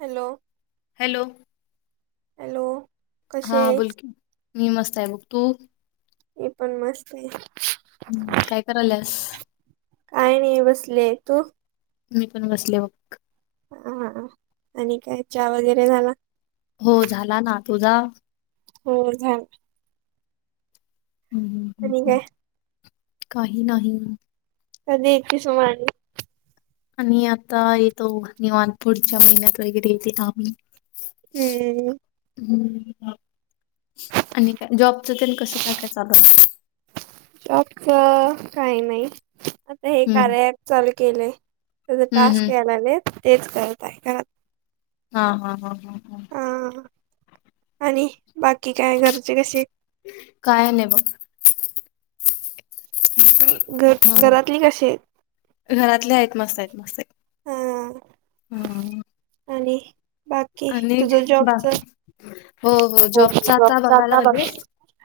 Hello! Hello! Hello! कसे हा आहेस बोलकी, मी मस्त आहे बघ, तु? मी पण मस्त आहे. हम्म, काय कराल्यास? काय नाही बसले. तू? मी पण बसले बघ. हा, आणि काय चहा वगैरे झाला? हो झाला ना. तुझा? हो झा हम्म हम्म हम्म. आणि हम्म. काय? काही नाही. कधी येती [unintelligible] आम्ही आता येतो, निवांत पुढच्या महिन्यात वगैरे येते आम्ही. हम्म हम्म, आणि काय जॉबच तेन कसं काय काय चालूय? जॉबचं, काही नाही. हे हम्म कार्य अँप चालू केलेय, त्याचं हम्म टास्क हम्म. यायला आलेत तेच करत आहे. घ हा हा हा हा हा. हा, आणि बाकी काय घरचे कसे? काय नाही बघ. घर, हा घरातली कशी आहे? घरातले आहेत मस्त आहेत, मस्त आहेत हा हम्म. आणि बाकी, तुझं जॉबचं? बाकी हो हो जॉबच [unintelligible] जॉबचं बघायला आता लागले बाकी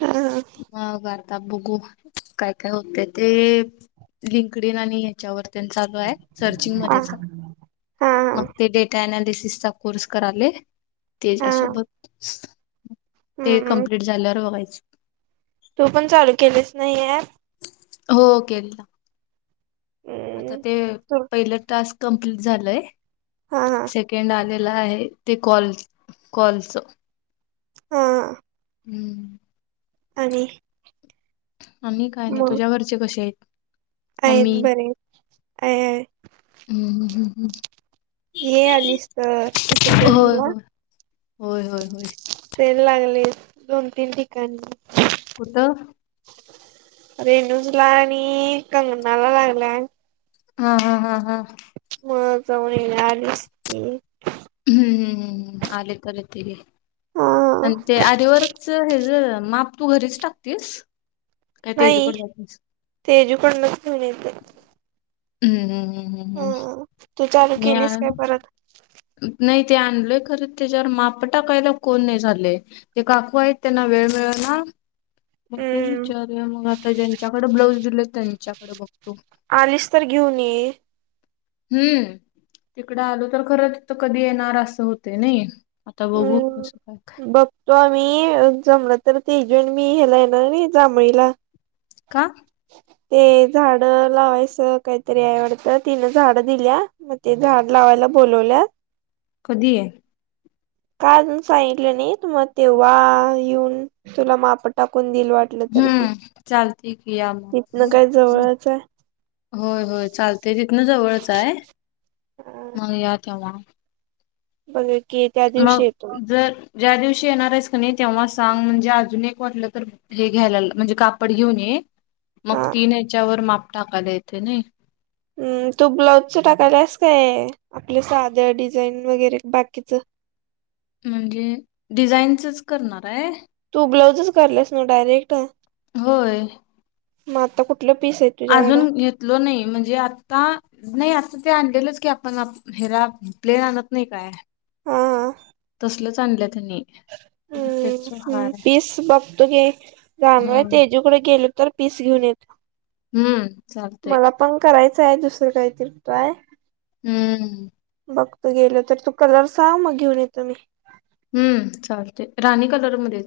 हा ह. मग वार्ताप बघू काय काय होते ते लिंकडेन आणि त्याच्या वर्न चालू आहे सर्चिंग हा मध्येच हा मग ते डेटा अनालिसिस चा कोर्स कराले. हा तेच्यासोबत ते हम्म कम्प्लीट झाल्यावर बघायचं. तू पण चालू केलेच नाही आहे. हो के. आता हम्म ते तू पहिलं टास्क कम्प्लीट झालंय हा हा सेकेंड आलेला आहे. ते कॉलस कॉल्स हा हा. हम्. आणि आम्ही काय नाही मग तुझ्या घरचे कसे आहेत. आहेत मम्मी बर आहे आहे. हम हम हम हम. ये आलीस तर होय इतलगजीला होय होय होय होय सेल लागले दोन तीन ठिकाणी कुत? रेणूज ला आणि कंगनाला लागला. हा हा हा हा. म जाऊन आलीस? हम्म हम्म हम्म हम्म आले तल त हा न अरवर हे ज माप तू घरीच टाकतीस काय तेजीकड जातस. तेजूकडूनच घेऊन येते. हम्म हम् हम् हम्म हा तू चालू केलीस हम् काय म परत नाही ते आणलय खरं त्याच्यावर माप टाकायला कोण नाही झालंय. जे काकू आहेत त्यांना वेळ मिळला मग तेच हम्म विचार मग आता ज्यांच्याकडे ब्लाऊज दिले त्यांच्याकडे बघतो. आलीस तर घेऊन ये. हम्म तिकडं आलो तर खरं तिथं कधी येणार असं होते नाही. आता बहुत खोशक तो आम्ही जमला तर ते जण मी हेला येणार नाही जमळीला का? ते झाड लावायचं काहीतरी आवडत तिन झाड दिल्या. मग ते झाड लावायला बोलवल्या. कधी आहे. काय अजून सांगितलं नाही तु मग तेव्हा येऊन तुला माप टाकून दिईल वाट. हम्म चालती कम. तिथनं काय जवळच आहे होय होय चालतेय तिथन जवळच आहे मग या तेव्हा ब कि त्या दिवशी मग येतो जर ज्या दिवशी येणार आहेस का नाही तेव्हा सांग म्हणजे अजून एक वाटलं तर हे घ्यायला म्हणजे कापड घेऊन ये मग हा तीन ह्याच्यावर माप टाकायला येते नाही. हम तू ब्लाऊजचं टाकायलास काय आपलं साध डिझाईन वगैरे बाकीच. म्हणजे डिझाईनचच करणार आहे. तू ब्लाऊजच करलास ना डायरेक्ट होय. मग आता कुठलं पीस आहेत. अजून घेतलो नाही म्हणजे आता नाही आता ते आणलेलंच की आपण हेरा प्लेन आणत नाही काय? हा तसलच आणलं त्यांनी मग त्याच हम्म हाय हम्म पीस बघतो ग जाणार हा आहे तेजुकडे गेल तर पीस घेऊन येत हम्म चालतंय. करायचं आहे दुसरं काही हम्म बघत गेलं तर तू कलर साग मग घेऊन येतं मी हम्म चालते राणी कलर मध्ये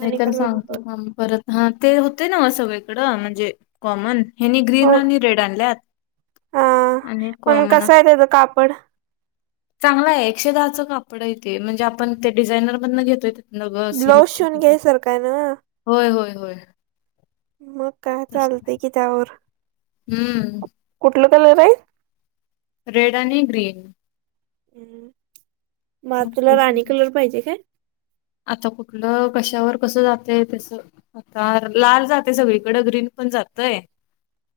नाही तर कलर सांगतो थांब परत हा ते होते ना सगळीकडं म्हणजे कॉमन हेनी ग्रीन हो आणि रेड आणल्यात हा आणि पण कॉमन कसं आहे असतं. त्याचं कापड चांगला आहे एकशे दहाचं कापड आहे तेे म्हणजे आपण ते डिझायनर मधन घेतोय. तिथन ग ब्लाउस सिल्कच शेवून घ्यायसारख आहे ना. होय होय होय मग काय तस चालते कि त्यायावर हम्म कुठलं कलर आहे. रेड आणि ग्रीन हम्म मग तुला राणी कलर पाहिजे काय? आता कुठलं कशावर कसं जातय तसं आता लाल जाते सगळीकडं ग्रीन पण जातय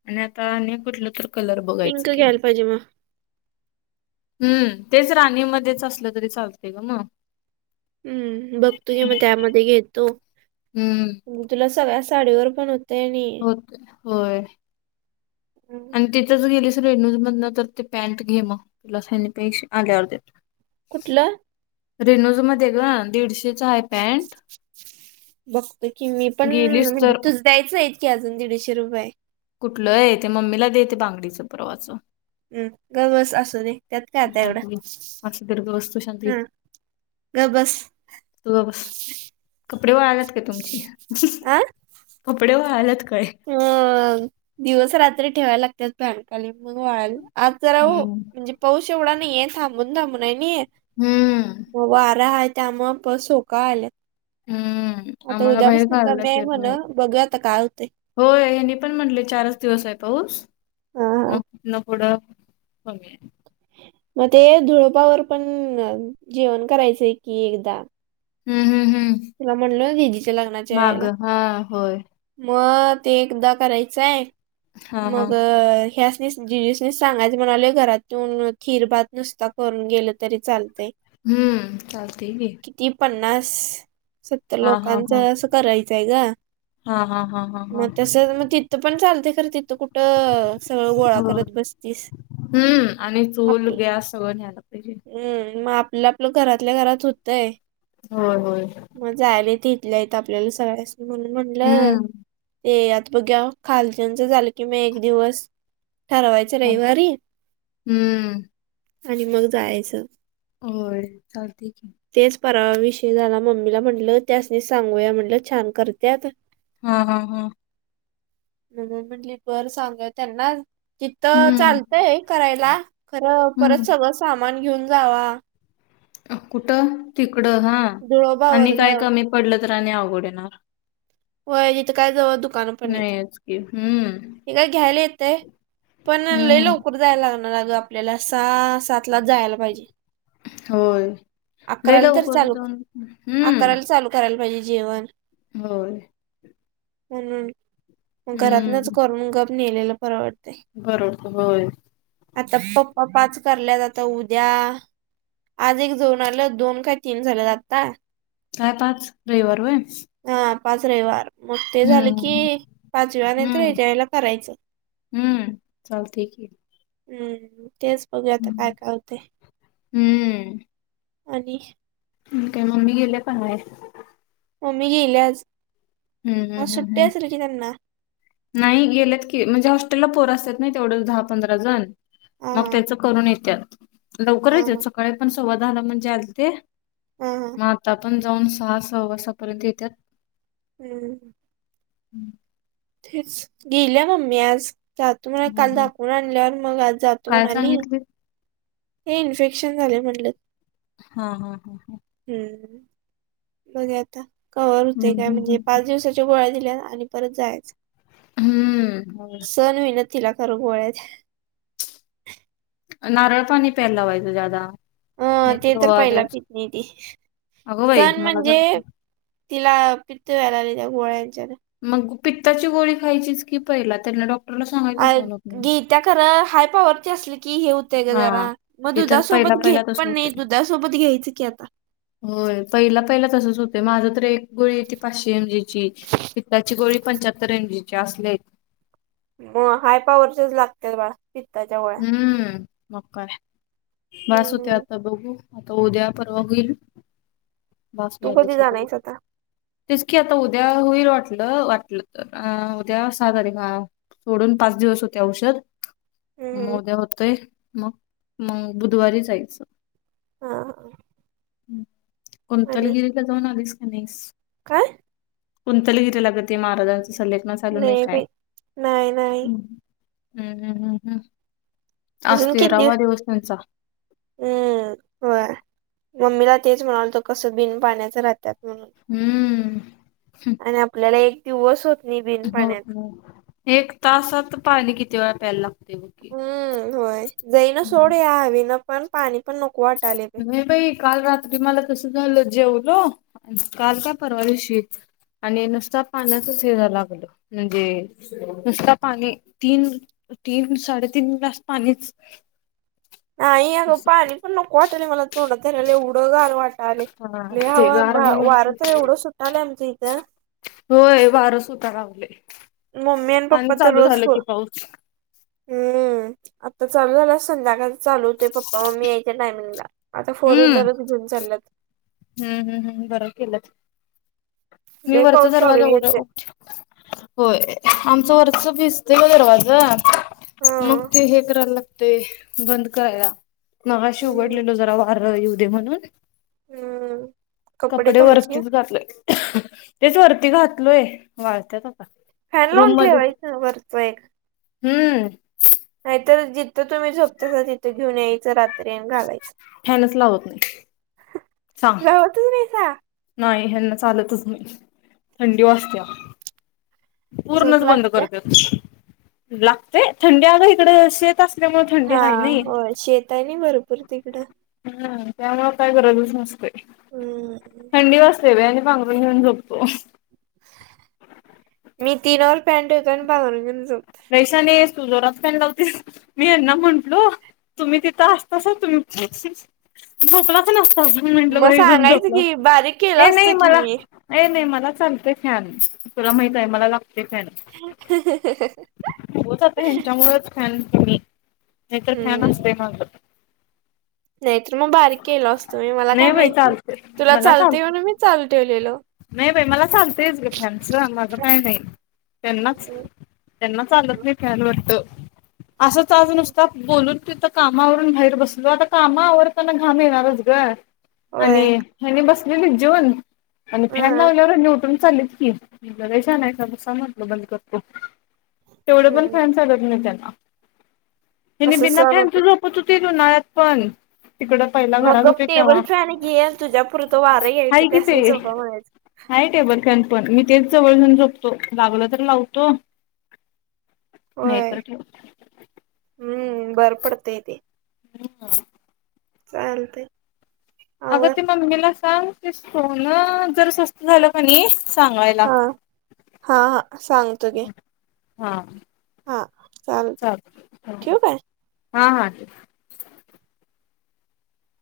आणि आता कुठलं तर कलर बघायचं पिंक की घ्यायला पाहिजे मग हम्म तेच राणीमध्येच असलं तरी चालते ग मग हम्म बघ तो क मग त्यामध्ये घेतो. हम्म तुला सगळ्या साडीवर पण होतंय. होय आणि तिथंच गेलीस रेडणू मधन तर ते पॅन्ट घे मग तिला सनी पैसे आल्यावरती कुठलं? रेनूज मध्ये ग दीडशे बघतो कि मी पण गेलीस म्हणजे तर तुझं द्यायचं आहे की अजून दीडशे रुपये कुठलं आहे ते मम्मीला दे ते बांगडीच परवाच हम्म गप बस अससु दे त्यात काय आता एवढं असं दीर्घ वस्तू शांत घे हा गप बस तू गप बस कपडे वळालात काय तुमची आ कपडे वळालात काय? अ दिवस रात्री ठेवायला लागतात. फॅन खाली म्हणून वाळाला आज जरा हो हम्म म्हणजे पाऊस एवढा नाहीये थांबून थांबून आहे नाही. हम्म मग वारा आहे त्यामूळे पाऊस सोका आला. हम्म आता आम्हाला बाहेर उद्यापसन कमी घालायलाच आहे येत म्हण नाही बघू आता काय होते. होय हेनी पण म्हटले चारच दिवस आहे पाऊस हा हा मग ना थोडं कमी आहे. मग ते धुळुपावर पण जेवण करायचंय कि एकदा हम्म हम्म हम्म तुला म्हणलो दिदीच्या लग्नाच्या वेळेला मागं. हां, होय. मग ते एकदा करायचंय हां, हां. मग ह्या दिदीसनी सांगायच म्हणाले घरातून खीर भात नुसता करून गेलं तरी चालतंय. हम्म चालते की ती पन्नास सत्तर हां, हां, लोकांच हां. असं करायचंय ग हां, हां, हां, हां, मग हां. तसं मग ति तर पण चालते खरं तिथं कुठं. सगळ गोळा होय. करत बसतीस आपली. सगळ झाला पाहिजे. हम्म मग आपलं आपलं घरातल्या घरात होतय. हो हो. मग जायलाेत इथल्या इथ आपल्याला सगळ्यासनी म्हणून म्हणलं. हं. ते आता बघ्या खालच्यानच झालं की म एक दिवस.. ठरवायचं हं, रविवारी हं. आणि मग जायचं. होय चालते की. तेच परावाविषयी झाला मम्मीला म्हटलं त्यासनी सांगूया म्हटलं छान करत्यात. हा हा हा. म म्हटली बर सांगा त्यांना तिथ हं, चालत. हे करायला खरं हं. परत सगळं सामान घेऊन जावा. कुठं तिकडं हा धुळोबा आणि वर्ग काय कमी पडलं तर आणि आवड येणार. हो तिथे कायु नाही आज की हम्म हे का घ्यायला येतय पण लई हं. लोक. कूर जायला लागणार अग आपल्याला स सात लाच जायला पाहिजे. होय लई अकराला तर लाऊकर चालू जाऊन हम्म. अकराला चालू करायला पाहिजे जेवण. होय. म्हणून घरातनच हं. करून ग आप नेलेला परवडत. बरोबर होय. आता पप्पा पाच करल्यात आता उद्या. आज एक जऊन आलं दोन काय तीन झालं ज आता. काय पाच रविवार वय हा पाच रविवार मग ते झालं की हम्म पाचवी वार हम्म. नाहीतच्या वला करायचं हम्म चालतय की. हम्म तेच बघू आता काय हम्म काय होते आणि ठीकय मम्मी गेले पण आहे. मग मी गेलेज. हम्म हम्म हम् हम्. नाही गेल्यात की म्हणजे हॉस्टेलला पोर असत नाही तेवढं दहा पंधरा जण- हा मग हा त्याच करून येत हा लवकरच य हा सकाळी पण सववाध आला म्हणजे आल ते. हा हा मग आता पण जाऊन सहा सहा वासापर्यंत येत. हम्म. हम्म. तेच गेल्या मम्मी आज जातो म्हणा काल हा दाखवून आणल्यावर मग आज जातो काय म्हणा आली. सांगितलीत हे इन्फेक्शन झाले म्हटलं. हा हा हा हा. हम्म बघ आता कवर हम्म होते काय हम्म म्हणजे हम्म. पाच दिवसा गोळ्या दिल्या आणि परत जाय हम्म सण मन. तिला खरं गोळच. नारळ पाणी पेलावायच ज्यादा. अं ते तर पहिला भीच नाही त अगं बाई सण मला म्हणजे. तर तिला पित्त व्यायला आली त्या गोळ्यांच्या मग पित्ताची गोळी खायचीच की पहिला त्यांना डॉक् अ गी त्या्याकर हाय पॉवरची असली. की हे होतंय का जरा हा. मग ते तर पहिला दुधासोबत घेत पहिला तसं पण नाही होतंय. दुधासोबत घ्यायचं की आता. होय पहिला पहिला तसच होतं माझ तर एक गोळी ती पाचशे एम जीची. पित्ताची गोळी पंच्याहत्तर एम, जी ची असली आहेत म हाय पॉवरचेच लागते बा पित्ताच्या गो हम्म, मग काय, भास होतय हम्म. आता बघू आता उद्या परवा होईल. बास तू व्हायलय कधी जाणार सगळं. हाईस आता? तेच की आता उद्या होईल वाटलं, वाटलं तर अ उद्या सहा तारीख हा सोडून पाच दिवस होतय औषध म हम्म. उद्या होतय मग, मग बुधवारी जायचं हा हा आणि कुंतलगिरी ला जाऊन आलीस का नाहीस? काय? कुंतलगिरीला गं ते महाराजांचा सल्ले मसाला नाही काय. नाही नाही आज अजून किती दि तेरावा दिवस त्यांचा हम्म होय मम्मीला तेच म्हणालतो कस बिन पाण्याचं राहत्यात म्हणून. हम्म आणि आपल्याला एक दिवस होत नाही बिन पाण्यात होतं नाही, एक तासात पाणी किती वेळा प्यायला लागतय बघ की. हम्म होय, जाईना हम्म. सोड या हावेन पण पाणी पण नको वाट नाही बाई काल रातं तु मला तसं झालं जेवलो काल का परवा दिवशी. आणि नुसता पाण्याचच हे व्हाय लागलं म्हणजे नुसता पाणी तीन, तीन साडेतीन ग्लास पाणीच ह अगं असं. पाणी पण नको वाटलंय मला तोंडात धरायला एवढं गार वाट लय, हा लई ते हवा गार वारं तर एवढं सुट्टालंय आमच्या इथं होय वार सुटाय लागलंय. मम्मी अन पप्पा तर रोज पाऊस. हम्म, आता चालू झाला संध्याकाळ चालू होतोय पप्पा मग मी यायच्या टायमिंगला आता फोर हम्म व्हीलरच घेऊन चाल्यात. हम्म हम् हम् बर केल्यात मी लय वरचा पाऊस चालू दरवाजा उघडा येतोय होय आमचं वरच भिजतय ग दरवाज हा मग ते हे करायला लागतय बंद करायला मगाशी हम्म उघडलेलो जरा वार येऊ दे म्हणून हम्म कपडे वरतीच घातलोय. तेच वरती घातलोय वाळत्यात आत्ता. फॅन लावून ठेवायचं वरच एक हम्म नाही तर जिथं तुम्ही झोपतासा तिथं घेऊन यायचं रात तन घालायच. फॅनच लावत नाही सांग लावत नाहीसा नाही हेना चालतच नाही थंडी वाजत्या झोप पूर्णच बंद लागत्या करत्यात. लागतय थंडी अग इकडे शेत असल्यामुळे थंडी हा हाय नई होय शेत आहे ना भरपूर तिकडं ह त्यामुळे काय गरजच नसतेय हम्म थंडी वाजतंय बाई आणी पांग रून घेऊन झोपतो. मी तीनवर पॅन ठेवतोय आणि पांगरून घेऊन झोपतोय लई शाणी हायस तु जोरात पॅन लावतीस मी यांना म्हंटलो तुम्ही तिथं असतासा तुम्ही झोपलाच नसतासा मी म्हटलं मग बाई घेऊन सांगायचं झोपला की बारीक केलं असता, नाही असतं की मला मी नाही नाही मला चालतय फॅन तुला माहित आहे मला लागते फॅन हहं हं होत आता ह्यांच्यामुळेच फॅन कमी, नाहीतर फॅन हम्म असतय माझ. नाहीतर मग बारीक केल असतो मी मला काय नाही बाई माहिती चालतंय तुला मला चालते चालतंय. म्हणून मी चालू ठेवलेल. नाही बाई मला चालतेच गे फ्यांचं माझं काही नाही त्यांनाच. त्यांना चालत नाही फॅन वाटतं. असं आज नुसत बोलून तिथं कामावरून बाहेर बसलो आता काम आवर त्यांना घाम येणारच ग होय आणि हेनी बसलेली जेवून आणि हा फॅन लावल्यावर यांनी उठून चाललेत की [unintelligible] म्हटलं बंद करतो. तेवढं पण हम्म फॅन चालत नाही त्यांना. त्याने कसं बिना सहन फॅच होते झोपत होती उन्हाळ्यात पण तिकड मग टेबल फॅन घेन तुझ्या पुरत वारं यायचं कि ते त्यासनी झोपा म्हणायचं. हाय टेबल फॅन पण मी तेच जवळ जाऊन झोपतो लागलं तर लावतो. नाही होय तर ठेव. हम्म बरं पडतय ते. हम्म. चालतय. अगं आवर ते मम्मीला सांग की सोनू जरा जास्त झालं का नी सांगायला हा हा हा सांगतो घे हा. हा चालतय [unintelligible] ठेवू काय? हा हा ठिक ये.